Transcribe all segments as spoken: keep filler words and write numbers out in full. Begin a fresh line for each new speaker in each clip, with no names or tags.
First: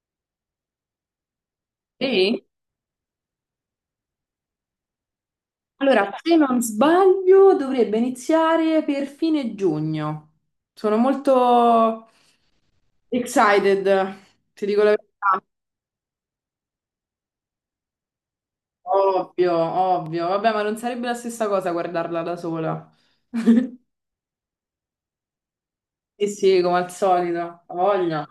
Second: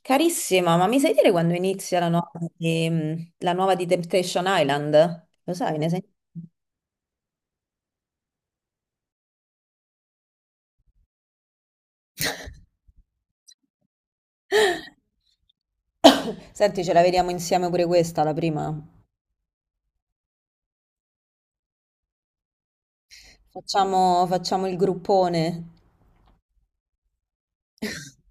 Carissima, ma mi sai dire quando inizia la nuova
Sì?
di, mm, la nuova di Temptation Island? Lo sai, ne sai?
Allora, se non sbaglio, dovrebbe iniziare per fine giugno. Sono molto excited, ti dico la verità.
Senti, ce la vediamo insieme pure questa, la prima.
Ovvio, ovvio. Vabbè, ma non sarebbe la stessa cosa guardarla da sola.
Facciamo, facciamo il gruppone.
Sì, sì, come al solito, ha voglia.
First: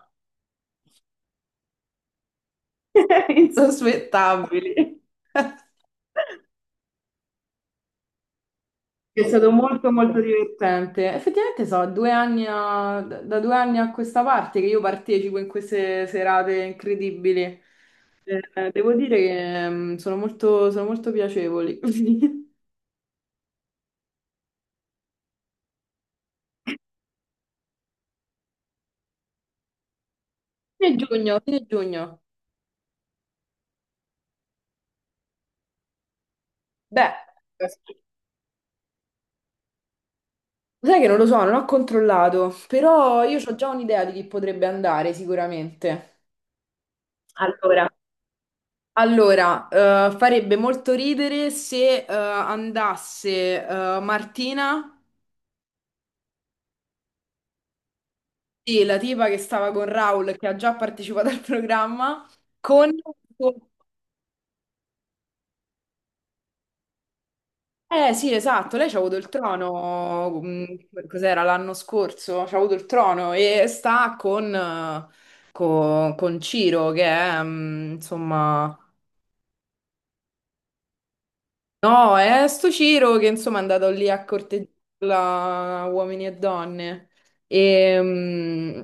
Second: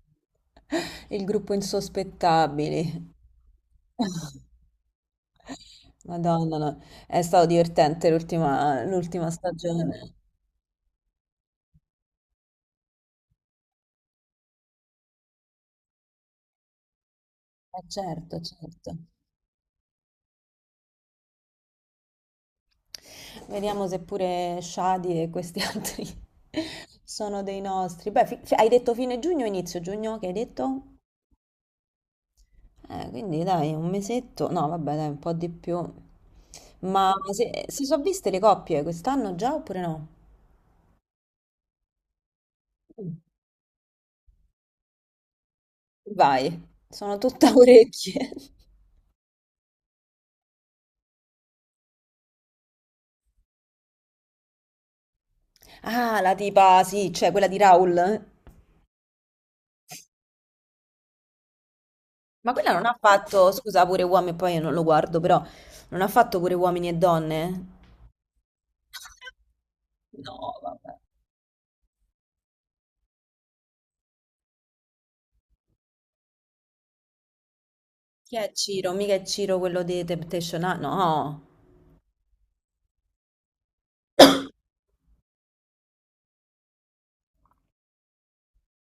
Il gruppo insospettabili.
Insospettabili.
Madonna, no. È stato divertente l'ultima
È
l'ultima
stato molto
stagione.
molto divertente. Effettivamente so, due anni a- da due anni a questa parte che io partecipo in queste serate incredibili.
Eh, certo,
Eh, devo
certo.
dire che mm, sono molto, sono molto piacevoli.
Vediamo se pure Shadi e questi altri sono dei nostri. Beh, fi- fi- hai detto fine giugno, inizio giugno, che hai detto?
Fine giugno, fine giugno.
Eh, quindi dai, un mesetto. No, vabbè, dai, un po' di più. Ma
Beh,
se- si sono viste le coppie quest'anno già oppure no?
sai che non lo so, non ho controllato,
Mm.
però io ho già un'idea di chi potrebbe andare sicuramente.
Vai, sono tutta
Allora,
orecchie.
Allora, eh, farebbe molto ridere se eh, andasse eh, Martina.
Ah, la tipa, sì, cioè quella di Raul.
Sì, la tipa che stava con Raul, che ha già partecipato al programma,
Ma quella non
con...
ha fatto, scusa, pure uomini, poi io non lo guardo, però non ha fatto pure uomini e donne?
Eh sì, esatto, lei c'ha avuto il trono,
No, vabbè.
mh, cos'era, l'anno scorso? C'ha avuto il trono e sta con, eh, co- con Ciro, che è, mh,
Chi è
insomma,
Ciro? Mica è Ciro quello di Temptation Island? No.
No, è sto Ciro che insomma è andato lì a corteggiarla uomini e donne. E, mm,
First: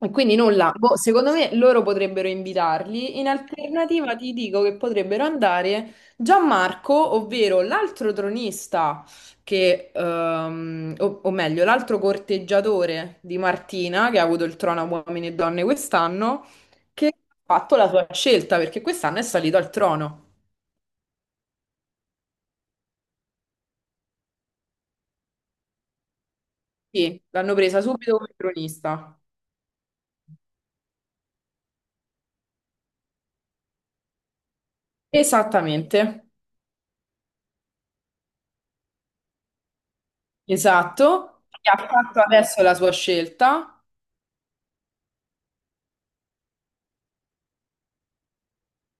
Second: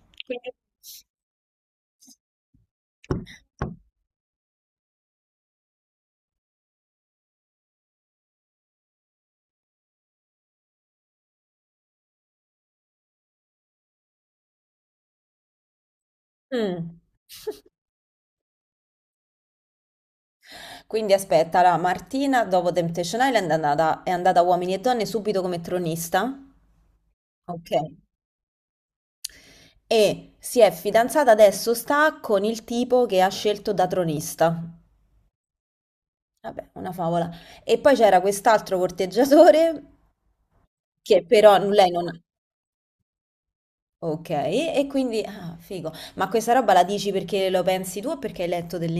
e quindi
Quindi.
nulla. Boh, secondo me loro potrebbero invitarli. In alternativa ti dico che potrebbero andare Gianmarco, ovvero l'altro tronista, che, ehm, o, o meglio, l'altro corteggiatore di Martina, che ha avuto il trono a uomini e donne quest'anno,
Mm.
che ha fatto la sua scelta perché quest'anno è salito al trono.
Quindi aspetta, la Martina dopo Temptation Island è andata, è andata a Uomini e Donne subito come tronista.
Sì, l'hanno
Ok.
presa subito come cronista.
E si è fidanzata adesso, sta con il tipo che ha scelto da tronista.
Esattamente,
Vabbè, una favola. E poi c'era quest'altro corteggiatore che
esatto.
però
E ha
lei non.
fatto adesso la sua scelta.
Ok, e quindi. Ah, figo. Ma questa roba la dici perché lo pensi tu o perché hai letto delle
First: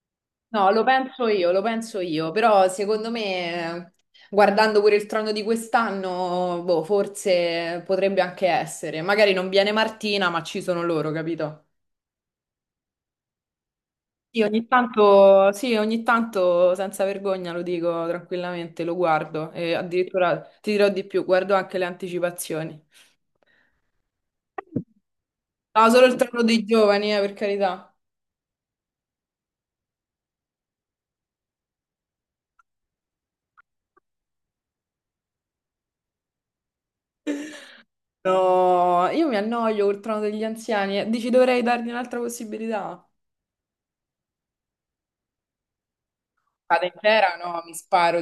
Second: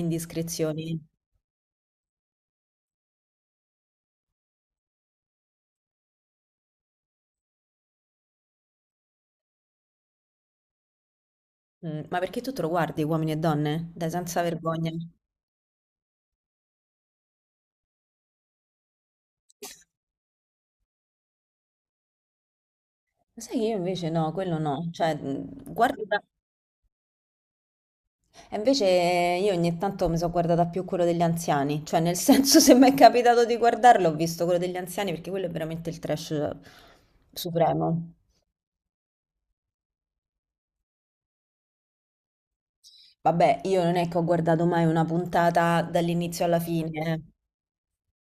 No, lo
indiscrezioni?
penso io, lo penso io, però secondo me, guardando pure il trono di quest'anno, boh, forse potrebbe anche essere. Magari non viene Martina, ma ci sono loro, capito?
Mh, ma perché tu te lo guardi Uomini e Donne? Dai, senza
Sì, ogni
vergogna. Lo
tanto, sì, ogni tanto, senza vergogna, lo dico tranquillamente, lo guardo e addirittura ti dirò di più, guardo anche le anticipazioni.
sai che io invece no, quello no, cioè mh,
No,
guardo
solo il
da-
trono dei giovani, eh, per carità.
e invece io ogni tanto mi sono guardata più quello degli anziani, cioè nel senso se mi è capitato di guardarlo ho visto quello degli anziani perché quello è veramente il trash supremo.
No, io mi annoio col trono degli anziani. Eh. Dici dovrei dargli un'altra possibilità?
Vabbè, io non è che ho guardato mai una puntata dall'inizio alla
Vado
fine, eh.
intera? No, mi sparo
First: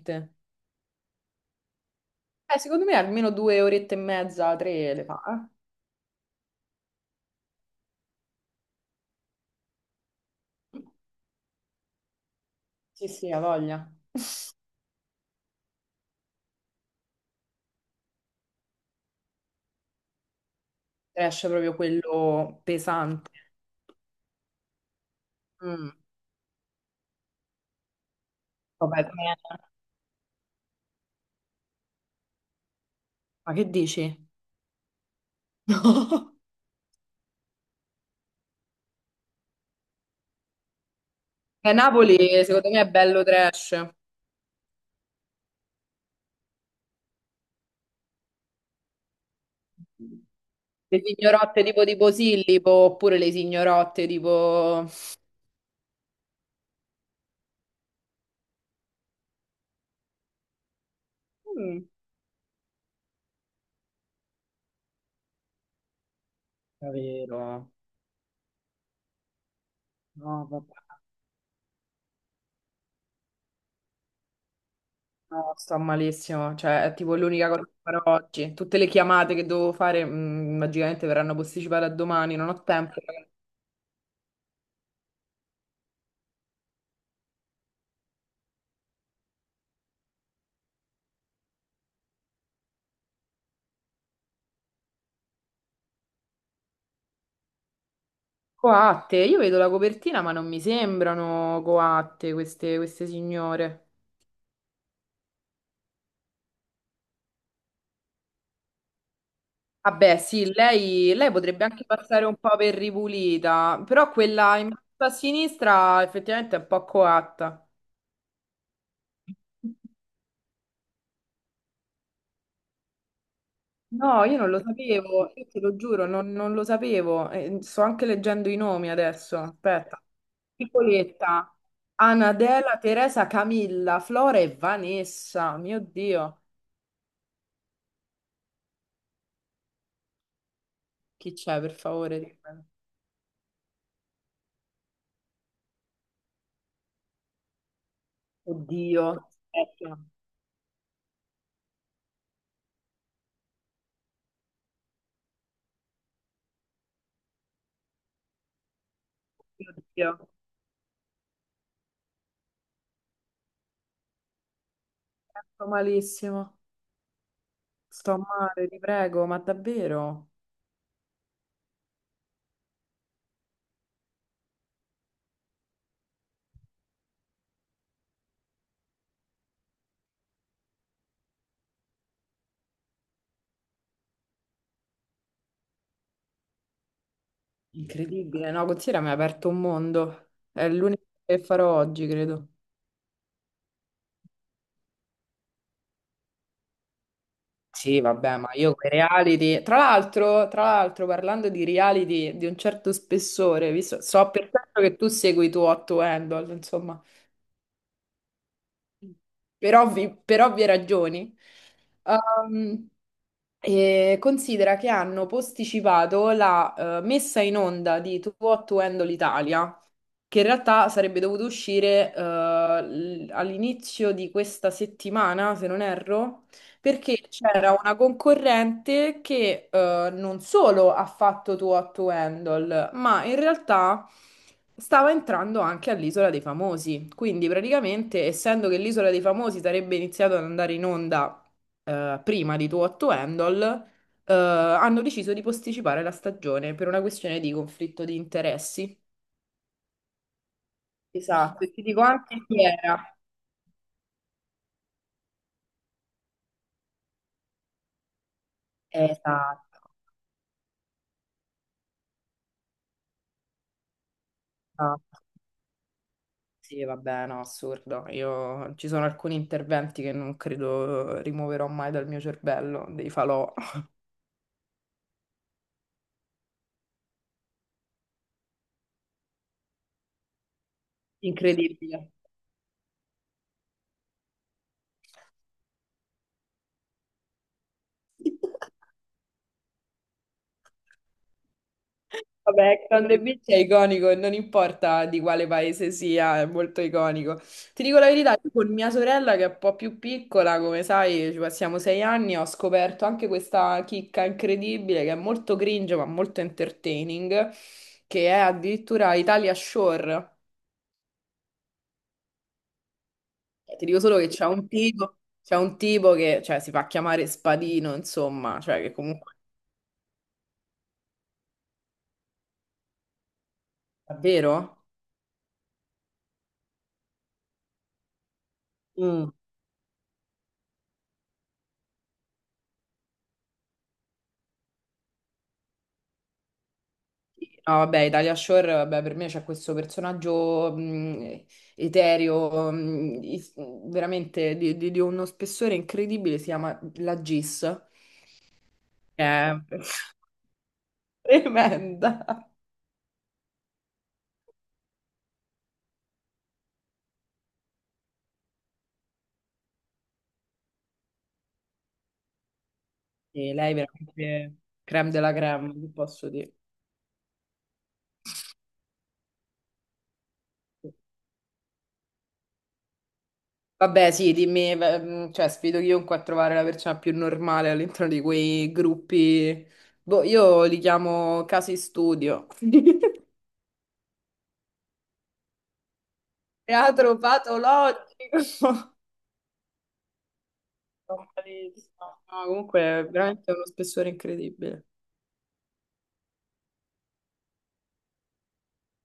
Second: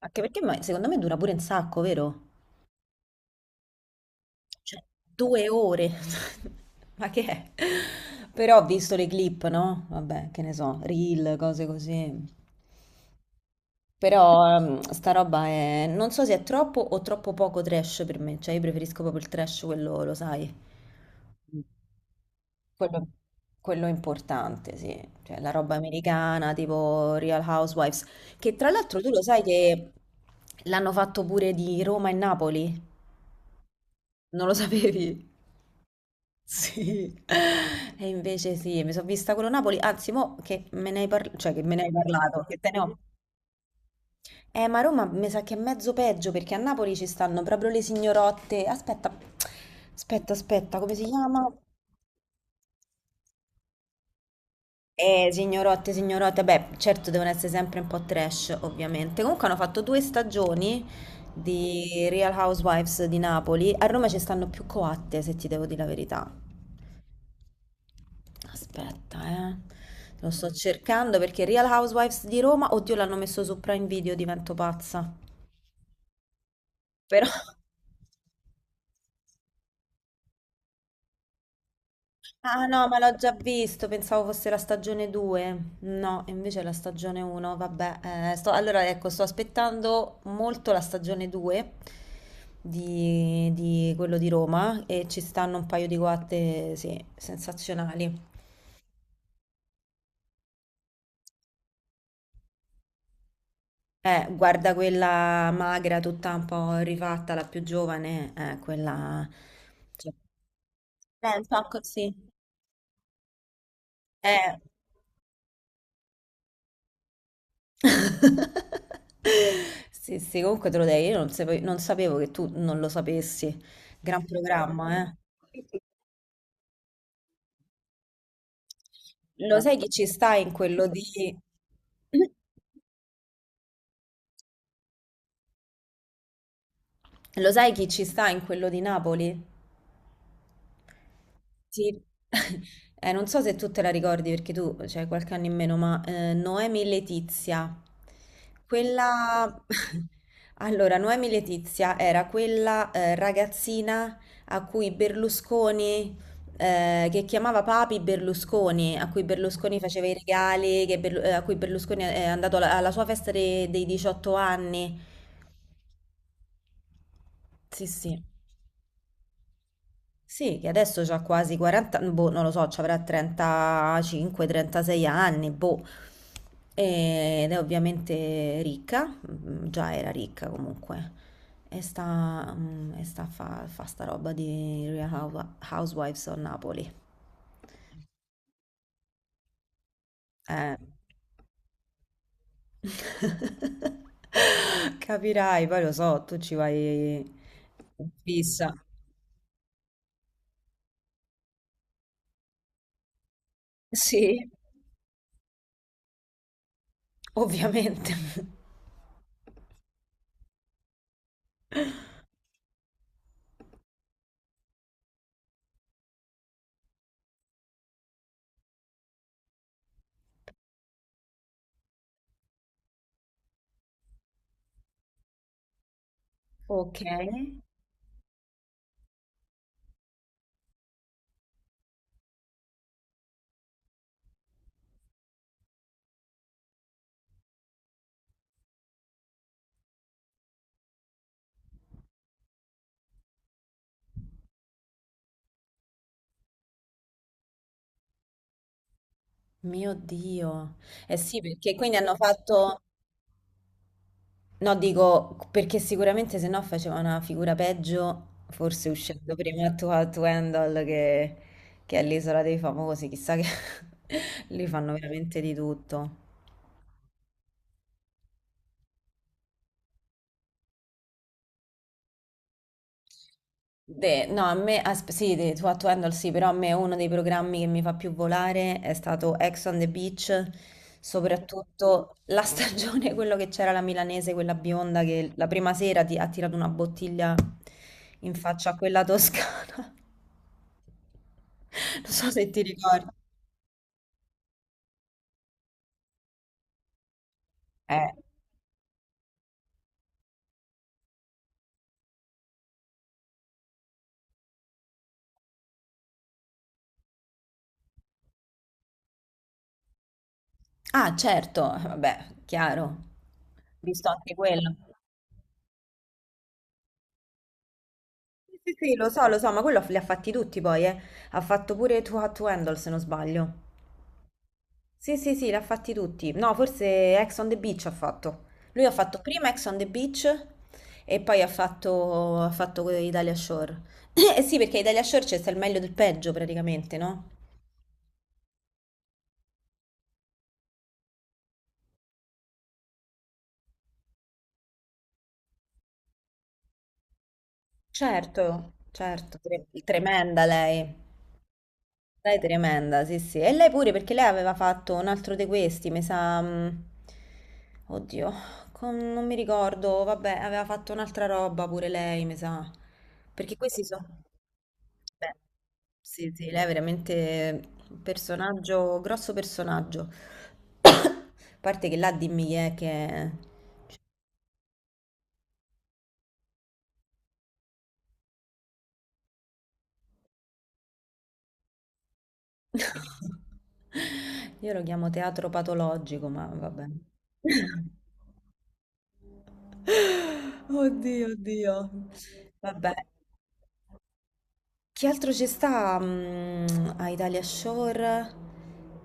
Anche perché ma- secondo me dura pure un sacco, vero?
Eh, secondo me almeno due orette e mezza,
Cioè,
tre le
due
fa.
ore. Ma che è? Però ho visto le clip, no? Vabbè, che ne so,
Eh.
reel, cose così.
Sì, sì, ha voglia.
Però ehm, sta roba è. Non so se è troppo o troppo poco trash per me. Cioè, io preferisco proprio il trash, quello, lo sai.
Trash proprio quello
Quello,
pesante.
quello è importante, sì. Cioè, la roba
Mm.
americana, tipo Real Housewives. Che tra l'altro
Vabbè,
tu lo
bene.
sai che l'hanno fatto pure di Roma e Napoli?
Ma che dici?
Non lo sapevi? Sì, e invece sì, mi sono vista quello Napoli, anzi, mo che me ne hai par- cioè, che
No. Eh,
me ne hai parlato,
Napoli,
che
secondo
te ne
me, è
ho.
bello trash.
Eh, ma Roma mi sa che è mezzo peggio perché a Napoli ci stanno proprio le signorotte. Aspetta, aspetta, aspetta, come
Le
si chiama?
signorotte tipo di Posillipo, oppure le signorotte tipo...
Eh, signorotte, signorotte, beh, certo devono essere sempre un po' trash, ovviamente. Comunque hanno fatto due stagioni
Mm.
di Real Housewives di Napoli. A Roma ci stanno più coatte, se ti devo dire la verità.
Davvero?
Aspetta, eh. Lo
No,
sto
vabbè.
cercando perché Real Housewives di Roma, oddio, l'hanno messo su Prime Video, divento pazza.
No, sto malissimo, cioè è tipo
Però,
l'unica cosa che farò oggi. Tutte le chiamate che devo fare, mh, magicamente verranno posticipate a domani, non ho
ah no,
tempo.
ma l'ho già visto, pensavo fosse la stagione due. No, invece è la stagione uno, vabbè. eh, sto- allora, ecco, sto aspettando molto la stagione due di, di quello di Roma e ci stanno un paio di guatte, sì, sensazionali.
Coatte, io vedo la copertina, ma non mi sembrano coatte queste, queste signore.
Eh, guarda quella magra, tutta un po' rifatta, la più giovane, eh, quella. Cioè,
Vabbè, sì, lei,
è
lei
un
potrebbe
po'
anche
così.
passare un po' per ripulita, però
Eh.
quella in basso a sinistra effettivamente è un po' coatta.
Sì, sì, comunque te lo dai, io non sape- non sapevo che tu non lo sapessi.
No,
Gran
io non lo
programma, eh.
sapevo, io te lo giuro, non, non lo sapevo. Eh, sto anche leggendo i nomi adesso.
Lo sai chi
Aspetta.
ci sta in quello di.
Nicoletta, Anadela, Teresa, Camilla, Flora e Vanessa. Mio Dio,
Lo sai chi ci sta in quello di Napoli?
chi c'è per
Sì,
favore? Dimmelo.
eh, non so se tu te la ricordi perché tu c'hai qualche anno in meno, ma eh, Noemi Letizia,
Oddio,
quella.
aspetta.
Allora, Noemi Letizia era quella eh, ragazzina a cui Berlusconi, eh, che chiamava Papi Berlusconi, a cui
Mio
Berlusconi faceva i
Dio,
regali, che Berlu- eh, a cui Berlusconi è andato alla, alla sua festa de- dei diciotto anni.
sto malissimo,
Sì,
sto
sì.
male, ti prego, ma davvero?
Sì, che adesso ha quasi quaranta, boh, non lo so, ci avrà trentacinque o trentasei anni, boh. Ed è ovviamente ricca, mm, già era ricca comunque. E sta, mm, e sta a fa, fa sta roba di Real Hou- Housewives of Napoli.
Incredibile, no? Considera mi ha aperto un mondo. È
Eh.
l'unico che farò oggi, credo.
Capirai, poi lo so, tu ci vai
Sì,
in
vabbè, ma
fissa,
io quei reality. Tra l'altro, tra l'altro, parlando di reality di un certo spessore, visto, so per certo che tu segui tu Otto Handle, insomma,
ovviamente.
per ovvi- per ovvie ragioni. Ehm, e considera che hanno posticipato la eh, messa in onda di Tu Otto Handle Italia che in realtà sarebbe dovuto uscire eh, l- all'inizio di questa settimana, se non erro,
Ok.
perché c'era una concorrente che eh, non solo ha fatto Too to Handle, ma in realtà stava entrando anche all'Isola dei Famosi. Quindi praticamente, essendo che l'Isola dei Famosi sarebbe iniziato ad andare in onda eh, prima di Too to Handle, eh, hanno deciso di posticipare la stagione per una questione di conflitto di interessi.
Mio Dio. Eh sì,
Esatto, e
perché
ti
quindi
dico
hanno
anche chi
fatto.
era.
No, dico perché sicuramente se no faceva una figura peggio, forse uscendo prima
Esatto,
tu a tu Handle che, che è l'Isola dei Famosi, chissà che lì fanno
esatto.
veramente di tutto.
Sì, vabbè, no, assurdo. Io ci sono alcuni interventi che non credo rimuoverò mai dal mio cervello, dei falò.
De- no, a me, asp- sì, de, Too Hot to Handle sì, però a me uno dei programmi che mi fa più volare è stato Ex on the Beach,
Incredibile.
soprattutto la stagione, quello che c'era la milanese, quella bionda che la prima sera ti ha tirato una bottiglia in faccia a quella toscana. Non so se ti
Vabbè, Ex
ricordi.
on the Beach è iconico, non importa di quale paese sia, è molto iconico. Ti dico la
Eh.
verità, io con mia sorella che è un po' più piccola, come sai, ci passiamo sei anni, ho scoperto anche questa chicca incredibile che è molto cringe ma molto entertaining, che è addirittura Italia Shore.
Ah, certo, vabbè, chiaro.
Eh, Ti dico
Visto
solo che
anche
c'è un
quello.
tipo, c'è un tipo che, cioè, si fa chiamare Spadino,
Sì,
insomma,
sì,
cioè che
sì, lo so,
comunque...
lo so, ma quello li ha fatti tutti poi, eh. Ha fatto pure Too Hot to Handle, se non sbaglio.
Davvero?
Sì, sì, sì, li ha fatti tutti. No, forse Ex on the Beach ha fatto. Lui ha fatto
Mm.
prima Ex on the Beach e poi ha fatto, ha fatto Italia Shore. Eh sì, perché Italia Shore c'è sta il meglio del peggio praticamente, no?
No, vabbè, Italia Shore, vabbè, per me c'è questo personaggio mh, etereo, mh, is- veramente di, di- di uno spessore incredibile, si chiama la Gis,
Certo,
che
certo,
è
tre- tremenda lei. Lei è
tremenda.
tremenda, sì, sì. E lei pure, perché lei aveva fatto un altro di questi, mi sa. mh, Oddio, con- non mi ricordo, vabbè, aveva fatto un'altra roba pure lei, mi sa.
E
Perché
lei è
questi sono.
veramente creme della
Beh,
creme, vi posso
sì, sì,
dire.
lei è veramente un personaggio, grosso personaggio. A parte che là dimmi chi è che.
Vabbè, sì, dimmi, beh, mh, cioè, sfido chiunque a trovare la persona più normale all'interno di quei gruppi. Boh, io li chiamo casi studio.
Io lo chiamo teatro patologico, ma vabbè.
Teatro patologico.
Oddio,
Sono
oddio.
bravissima. No, comunque
Vabbè.
è veramente uno spessore incredibile.
Che altro ci sta mm, a Italia Shore?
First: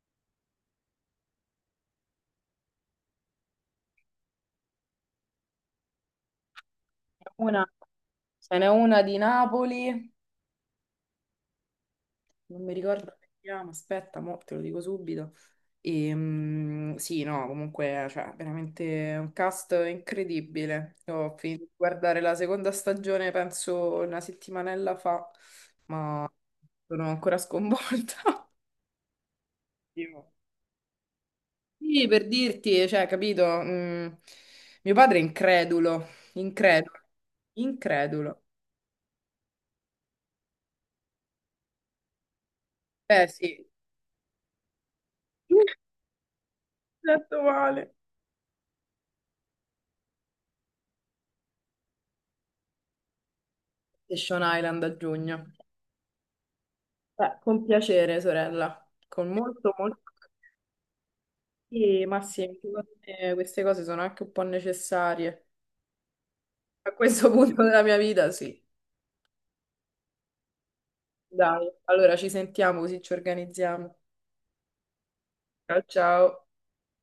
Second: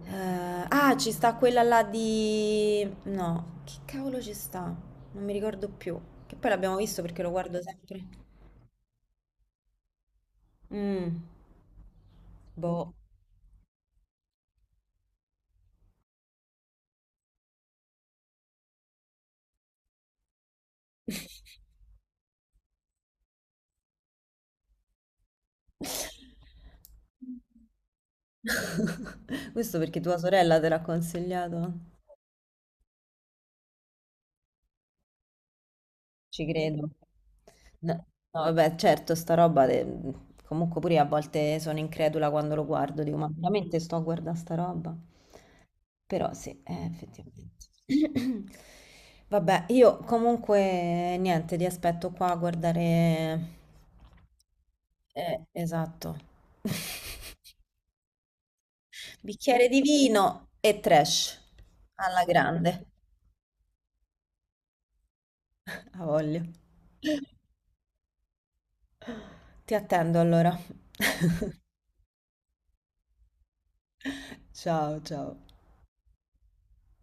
Eh, ah, ci sta quella là di. No, che cavolo ci sta? Non mi ricordo più. Che poi l'abbiamo visto perché lo guardo
Una,
sempre.
ce n'è una di Napoli,
Mm,
non mi
boh.
ricordo come si chiama, aspetta, mo te lo dico subito. E, mm, sì, no, comunque, cioè, veramente un cast incredibile. Io ho finito di guardare la seconda stagione, penso una settimanella fa, ma sono ancora sconvolta.
Questo perché
Sì.
tua
ma-
sorella te l'ha consigliato.
Sì, per dirti, cioè, capito? Mm, mio padre è incredulo,
Ci credo.
incredulo,
No, no,
incredulo.
vabbè, certo, sta roba, de- comunque pure io a volte sono incredula quando lo guardo, dico,
Eh
ma
sì,
veramente sto a guardare sta roba? Però sì, eh,
Detto
effettivamente.
male.
Vabbè, io comunque niente, ti aspetto qua a guardare.
Station Island a
Eh,
giugno.
esatto.
Eh, con piacere, sorella, con
Bicchiere
molto,
di
molto...
vino e trash
Sì, ma
alla
sì,
grande.
secondo me queste cose sono anche un po' necessarie.
A voglia.
A questo punto della mia vita, sì.
Ti attendo allora.
Dai, allora ci sentiamo così ci organizziamo.
Ciao, ciao.
Ciao, ciao.